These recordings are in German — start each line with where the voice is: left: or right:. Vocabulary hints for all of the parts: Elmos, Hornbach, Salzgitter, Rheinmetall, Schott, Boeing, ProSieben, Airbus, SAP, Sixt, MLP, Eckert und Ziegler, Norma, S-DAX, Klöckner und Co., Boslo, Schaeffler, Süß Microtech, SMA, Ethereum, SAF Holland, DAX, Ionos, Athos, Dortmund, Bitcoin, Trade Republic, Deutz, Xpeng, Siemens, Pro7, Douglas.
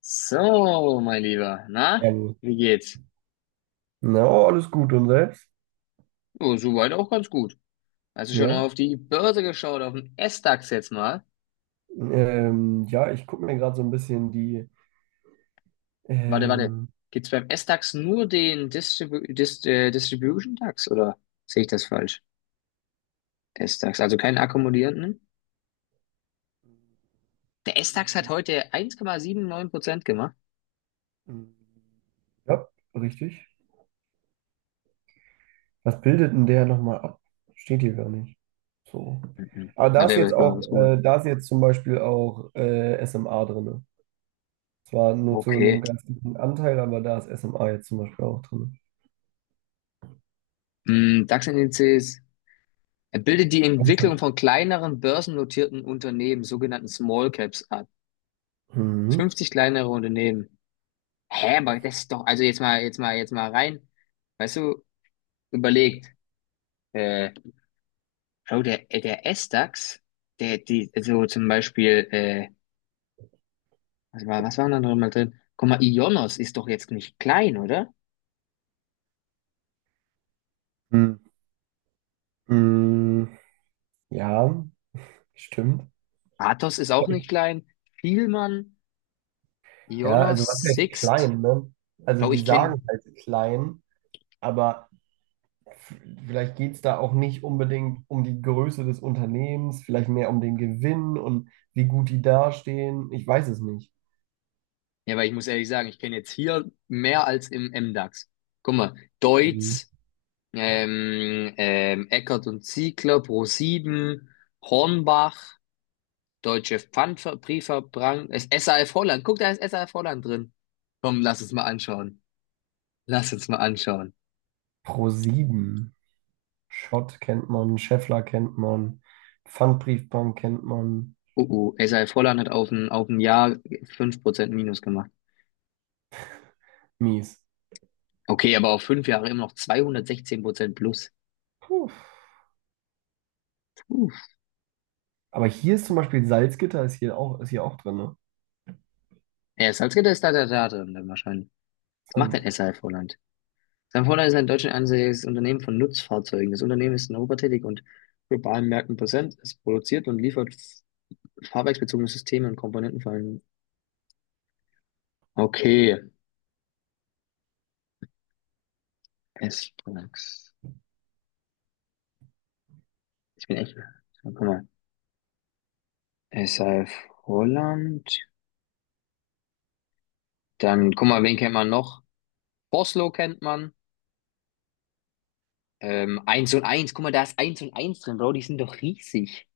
left: So, mein Lieber,
right: Sehr
left: na,
right: gut.
left: wie geht's?
right: Na, oh, alles gut und selbst?
left: Oh, soweit auch ganz gut. Hast du schon
right: Ja.
left: auf die Börse geschaut, auf den S-DAX jetzt mal?
right: Ja, ich gucke mir gerade so ein bisschen die.
left: Warte, warte.
right: ähm,
left: Gibt's beim S-DAX nur den Distribution DAX oder sehe ich das falsch? S-DAX, also keinen akkumulierenden? Der S-DAX hat heute 1,79% gemacht.
right: ja, richtig. Was bildet denn der nochmal ab? Steht hier gar nicht. So.
left: Mhm.
right: Aber da
left: Warte,
right: ist
left: aber
right: jetzt
left: das können wir
right: auch,
left: was googeln.
right: da ist jetzt zum Beispiel auch SMA drin. Zwar nur zu einem
left: Okay.
right: ganz guten Anteil, aber da ist SMA jetzt zum Beispiel auch drin.
left: DAX-Indizes. Er bildet die Entwicklung von kleineren börsennotierten Unternehmen, sogenannten Small Caps, ab.
right: Mhm.
left: 50 kleinere Unternehmen. Hä, aber das ist doch, also jetzt mal rein, weißt du, überlegt, äh, Bro, der S-Dax, der, die, also zum Beispiel, was war da noch mal drin? Guck mal, Ionos ist doch jetzt nicht klein, oder?
right: Mhm. Mhm. Ja, stimmt.
left: Athos ist auch nicht klein, Thielmann,
right: Ja,
left: Ionos,
right: also was heißt
left: Sixt,
right: klein, ne? Also
left: Bro,
right: die
left: ich kenne,
right: sagen halt klein, aber f- vielleicht geht es da auch nicht unbedingt um die Größe des Unternehmens, vielleicht mehr um den Gewinn und wie gut die dastehen. Ich weiß es nicht.
left: ja, weil ich muss ehrlich sagen, ich kenne jetzt hier mehr als im M-Dax. Guck mal,
right: Mhm.
left: Deutz, Eckert und Ziegler, ProSieben, Hornbach, Deutsche Pfandbriefverbrang. Ist SAF Holland. Guck, da ist SAF Holland drin. Komm, lass uns mal anschauen. Lass uns mal anschauen.
right: ProSieben. Schott kennt man, Schaeffler kennt man, Pfandbriefbank kennt man.
left: Oh, oh, SAF Holland hat auf ein Jahr 5% Minus gemacht.
right: Mies.
left: Okay, aber auf 5 Jahre immer noch 216% plus.
right: Puh.
left: Puh.
right: Aber hier ist zum Beispiel Salzgitter ist hier auch drin, ne?
left: Ja, Salzgitter ist da drin dann wahrscheinlich. Was macht denn
right: Interessant.
left: SAF Holland? SAF Holland ist ein deutsch ansässiges Unternehmen von Nutzfahrzeugen. Das Unternehmen ist in Europa tätig und globalen Märkten präsent. Es produziert und liefert fahrwerksbezogene Systeme und Komponenten vor allem. Okay, S-Products. Ich bin echt. So, guck mal. SAF Holland. Dann, guck mal, wen kennt man noch? Boslo kennt man. 1 und eins, guck mal, da ist eins und eins drin, Bro. Die sind doch riesig.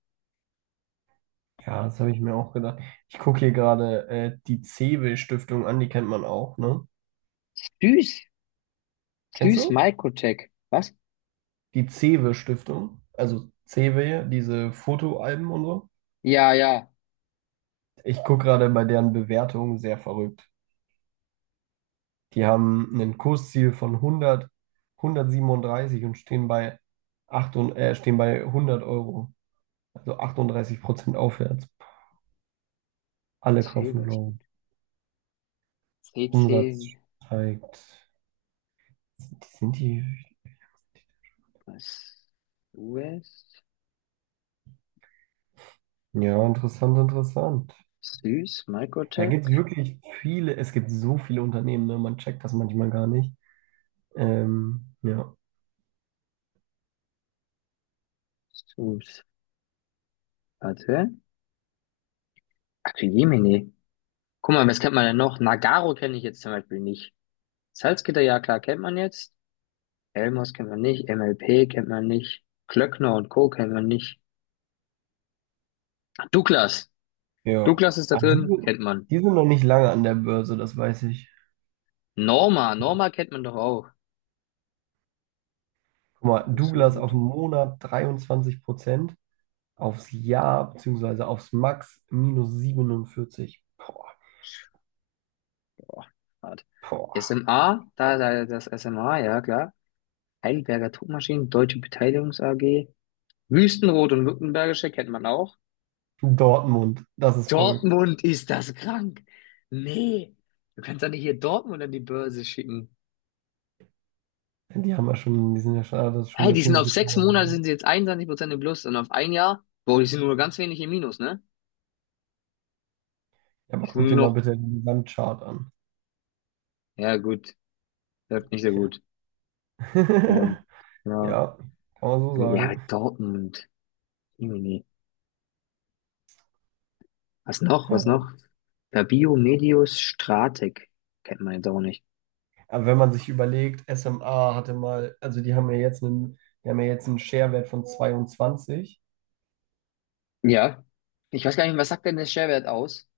right: Ja, das habe ich mir auch gedacht. Ich gucke hier gerade die Cewe-Stiftung an, die kennt man auch, ne?
left: Süß.
right: Kennst
left: Süß
right: du?
left: Microtech. Was?
right: Die Cewe-Stiftung, also Cewe, diese Fotoalben und so.
left: Ja, ja.
right: Ich gucke gerade bei deren Bewertungen sehr verrückt. Die haben ein Kursziel von 137 und stehen bei 100 Euro. Also 38% aufwärts. Alle
left: C,
right: kaufen
left: wer
right: low.
left: stimmt? CC.
right: Umsatz steigt. Sind die, sind
left: Was? US?
right: die? Ja, interessant, interessant.
left: Süß
right: Da
left: Microtech.
right: gibt es wirklich viele, es gibt so viele Unternehmen, ne? Man checkt das manchmal gar nicht. Ja.
left: Süß. Warte. Ach, Jemine. Guck mal, was kennt man denn noch? Nagaro kenne ich jetzt zum Beispiel nicht. Salzgitter, ja klar, kennt man jetzt. Elmos kennt man nicht, MLP kennt man nicht, Klöckner und Co. kennt man nicht. Douglas.
right: Ja.
left: Douglas ist da
right: Aber
left: drin,
right: die,
left: kennt man.
right: die sind noch nicht lange an der Börse, das weiß ich.
left: Norma, Norma kennt man doch auch.
right: Guck mal, Douglas auf den
left: Konsumgüte.
right: Monat 23%, aufs Jahr beziehungsweise aufs Max minus 47. Boah,
left: Boah, hart.
right: boah.
left: SMA, da das SMA, ja klar. Heidelberger Druckmaschinen, Deutsche Beteiligungs AG. Wüstenrot und Württembergische kennt man auch.
right: Dortmund, das ist verrückt.
left: Dortmund ist das krank. Nee, du kannst doch nicht hier Dortmund an die Börse schicken.
right: Die haben ja schon, die sind ja schon, ah, das ist schon
left: Hey,
right: eine
left: die sind auf
right: ziemliche
left: sechs
right: Power.
left: Monate
right: Ja,
left: sind sie jetzt 21% im Plus und auf ein Jahr, boah, die sind nur ganz wenig im Minus, ne?
right: aber
left: Die sind
right: guck
left: nur
right: dir mal
left: noch,
right: bitte den Gesamtchart an.
left: ja gut, läuft nicht so
right: Ja,
left: gut. Ähm, ja,
right: ja, kann man so
left: ja,
right: sagen.
left: Dortmund, Jemini. Was noch,
right: Ja.
left: was noch? Fabio Medius Stratek, kennt man jetzt auch nicht.
right: Aber wenn man sich überlegt, SMA hatte mal, also die haben ja jetzt einen, die haben ja jetzt einen Sharewert von 22.
left: Ja, ich weiß gar nicht, was sagt denn der Schwerwert aus?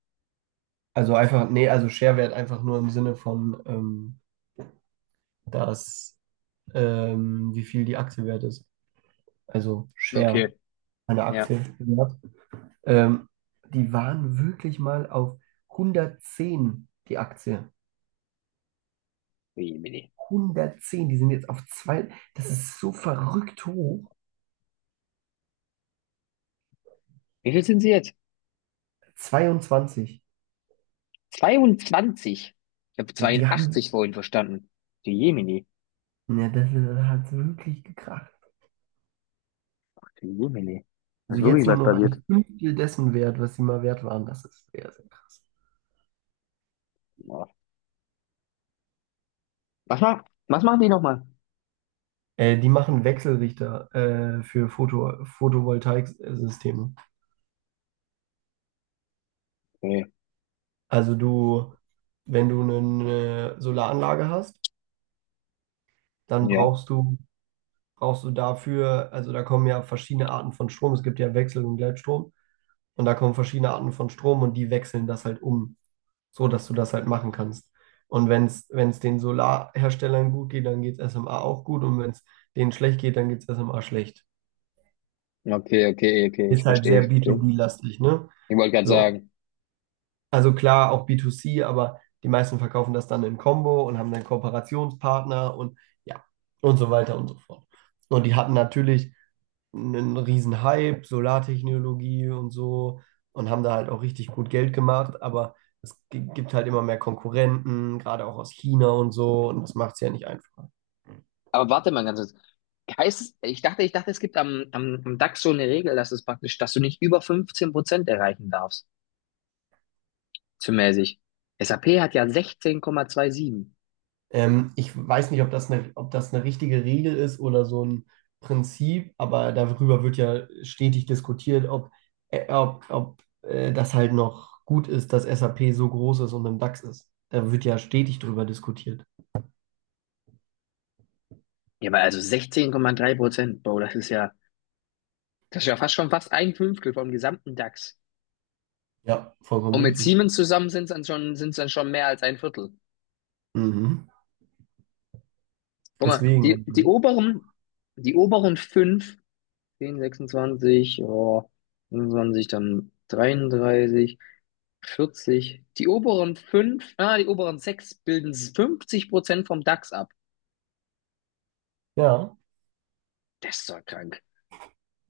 right: Also einfach, nee, also Sharewert einfach nur im Sinne von, dass, wie viel die Aktie wert ist. Also
left: Okay,
right: Share eine
left: ja,
right: Aktie wert. Ähm, die waren wirklich mal auf 110 die Aktie.
left: Jemini.
right: 110, die sind jetzt auf zwei, das ist so verrückt hoch.
left: Wie viel sind sie jetzt?
right: 22.
left: 22. Ich habe
right: Ja, die haben,
left: 82 vorhin verstanden. Die Jemini,
right: ja, das hat wirklich gekracht.
left: die Jemini. Da
right: Also
left: ist
right: jetzt
left: wirklich
right: nur
left: was
right: noch
left: passiert?
right: ein Fünftel dessen wert, was sie mal wert waren. Das ist sehr, sehr krass.
left: Was macht, was machen die nochmal?
right: Die machen Wechselrichter für Photovoltaiksysteme.
left: Okay.
right: Also du, wenn du eine Solaranlage hast, dann
left: Ja.
right: brauchst du dafür, also da kommen ja verschiedene Arten von Strom. Es gibt ja Wechsel- und Gleitstrom. Und da kommen verschiedene Arten von Strom und die wechseln das halt um, so dass du das halt machen kannst. Und wenn es den Solarherstellern gut geht, dann geht es SMA auch gut. Und wenn es denen schlecht geht, dann geht es SMA schlecht.
left: Okay, okay, okay. Ich
right: Ist halt
left: verstehe,
right: sehr
left: ich verstehe.
right: B2B-lastig, ne?
left: Ich wollte gerade
right: So.
left: sagen.
right: Also klar, auch B2C, aber die meisten verkaufen das dann in Combo und haben dann Kooperationspartner und ja, und so weiter und so fort. Und die hatten natürlich einen riesen Hype, Solartechnologie und so und haben da halt auch richtig gut Geld gemacht, aber gibt halt immer mehr Konkurrenten, gerade auch aus China und so und das macht es ja nicht einfacher.
left: Aber warte mal ganz kurz. Heißt es, ich dachte, es gibt am DAX so eine Regel, dass du nicht über 15% erreichen darfst. Zumäßig. SAP hat ja 16,27.
right: Ich weiß nicht, ob das eine richtige Regel ist oder so ein Prinzip, aber darüber wird ja stetig diskutiert, ob, das halt noch gut ist, dass SAP so groß ist und im DAX ist. Da wird ja stetig drüber diskutiert.
left: Ja, aber also 16,3%, Bro, das ist ja fast ein Fünftel vom gesamten DAX.
right: Ja, vollkommen
left: Und mit
right: richtig.
left: Siemens zusammen sind es dann schon mehr als ein Viertel.
right: Mhm.
left: Guck mal,
right: Deswegen,
left: die, die
right: also,
left: oberen, die oberen fünf 10, 26, oh, 25, dann 33, 40. Die oberen 6 bilden 50% vom DAX ab.
right: ja.
left: Das ist doch krank.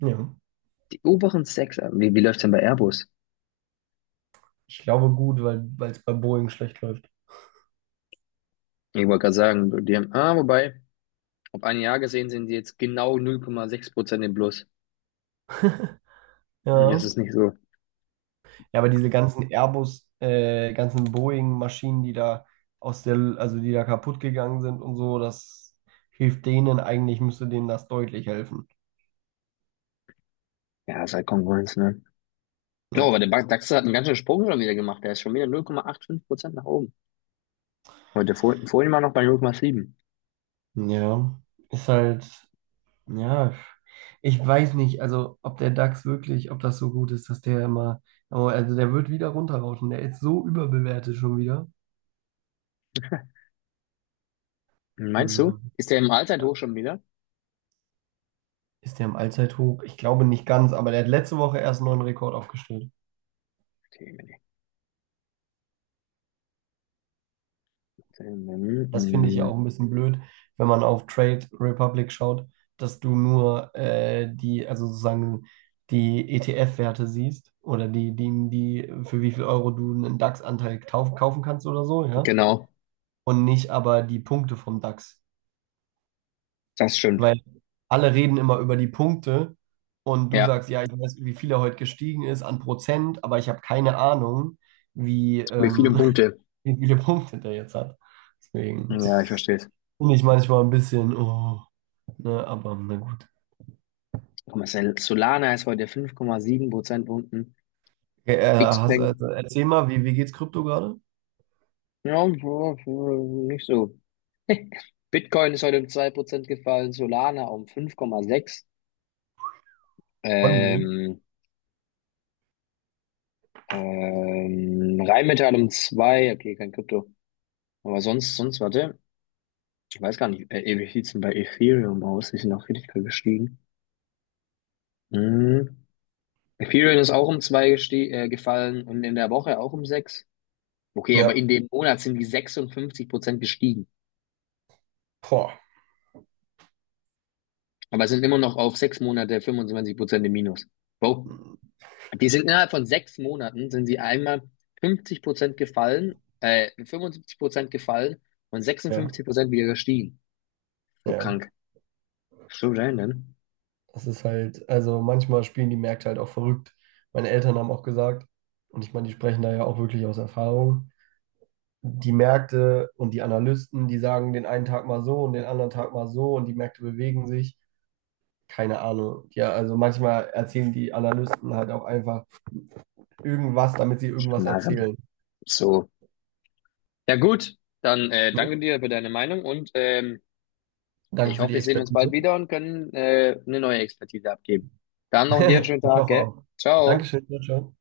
right: Ja.
left: Die oberen 6, wie läuft's denn bei Airbus?
right: Ich glaube gut, weil es bei Boeing schlecht läuft.
left: Ich wollte gerade sagen, wobei, auf ein Jahr gesehen sind die jetzt genau 0,6% im Plus. Hm, das
right: Ja.
left: ist nicht so.
right: Ja, aber diese ganzen Airbus, ganzen Boeing-Maschinen, die da aus der, also die da kaputt gegangen sind und so, das hilft denen eigentlich, müsste denen das deutlich helfen.
left: Ja, ist halt Konkurrenz, ne? Oh,
right: Ja,
left: aber der
right: klar.
left: DAX hat einen ganzen Sprung schon wieder gemacht. Der ist schon wieder 0,85% nach oben. Heute vorhin war noch bei 0,7.
right: Ja, ist halt, ja, ich weiß nicht, also ob der DAX wirklich, ob das so gut ist, dass der immer, aber also der wird wieder runterrauschen, der ist so überbewertet schon wieder.
left: Meinst
right: Ja.
left: du? Ist der im Alter hoch schon wieder?
right: Ist der im Allzeithoch? Ich glaube nicht ganz, aber der hat letzte Woche erst einen neuen Rekord aufgestellt.
left: Okay, nee, nee.
right: Das finde ich ja
left: Hm,
right: auch ein bisschen blöd, wenn man auf Trade Republic schaut, dass du nur die, also sozusagen die ETF-Werte siehst oder die, für wie viel Euro du einen DAX-Anteil kaufen kannst oder so, ja.
left: genau,
right: Und nicht aber die Punkte vom DAX.
left: das stimmt.
right: Weil alle reden immer über die Punkte und du
left: Ja,
right: sagst, ja, ich weiß, wie viel er heute gestiegen ist an Prozent, aber ich habe keine Ahnung wie
left: mit vielen
right: ähm,
left: Punkte.
right: wie viele Punkte der jetzt hat. Deswegen
left: Ja, ich verstehe es.
right: finde ich manchmal ein bisschen, oh, ne, aber na gut.
left: Guck mal, Solana ist heute 5,7 Prozentpunkten.
right: Okay,
left: Xpeng,
right: erzähl mal, wie geht's Krypto gerade?
left: ja, ja, ja, nicht so. Bitcoin ist heute um 2% gefallen, Solana um 5,6.
right: Ordentlich.
left: Ähm, Rheinmetall um zwei. Okay, kein Krypto. Aber sonst, warte, ich weiß gar nicht, wie sieht's denn bei Ethereum aus? Die sind auch richtig gestiegen. Mhm. Ethereum ist auch um zwei gefallen und in der Woche auch um sechs. Okay, aber
right: Ja,
left: in dem Monat sind die 56% gestiegen.
right: boah.
left: Aber sind immer noch auf sechs Monate 25% im Minus. Wow. Die sind innerhalb von 6 Monaten sind sie einmal 50% gefallen, 75% gefallen und
right: Ja,
left: 56% wieder gestiegen. So krank.
right: ja.
left: So random.
right: Das ist halt, also manchmal spielen die Märkte halt auch verrückt. Meine Eltern haben auch gesagt, und ich meine, die sprechen da ja auch wirklich aus Erfahrung. Die Märkte und die Analysten, die sagen den einen Tag mal so und den anderen Tag mal so und die Märkte bewegen sich. Keine Ahnung. Ja, also manchmal erzählen die Analysten halt auch einfach irgendwas, damit sie irgendwas
left: Schmarren.
right: erzählen.
left: So. Ja gut, dann
right: Ne?
left: danke dir für deine Meinung.
right: Danke
left: Ich
right: für
left: hoffe,
right: die
left: wir sehen uns bald
right: Expertise.
left: wieder und können eine neue Expertise abgeben. Dann noch dir einen schönen
right: Ich
left: Tag,
right: hoffe
left: gell?
right: auch.
left: Ciao.
right: Dankeschön, ciao. Ciao.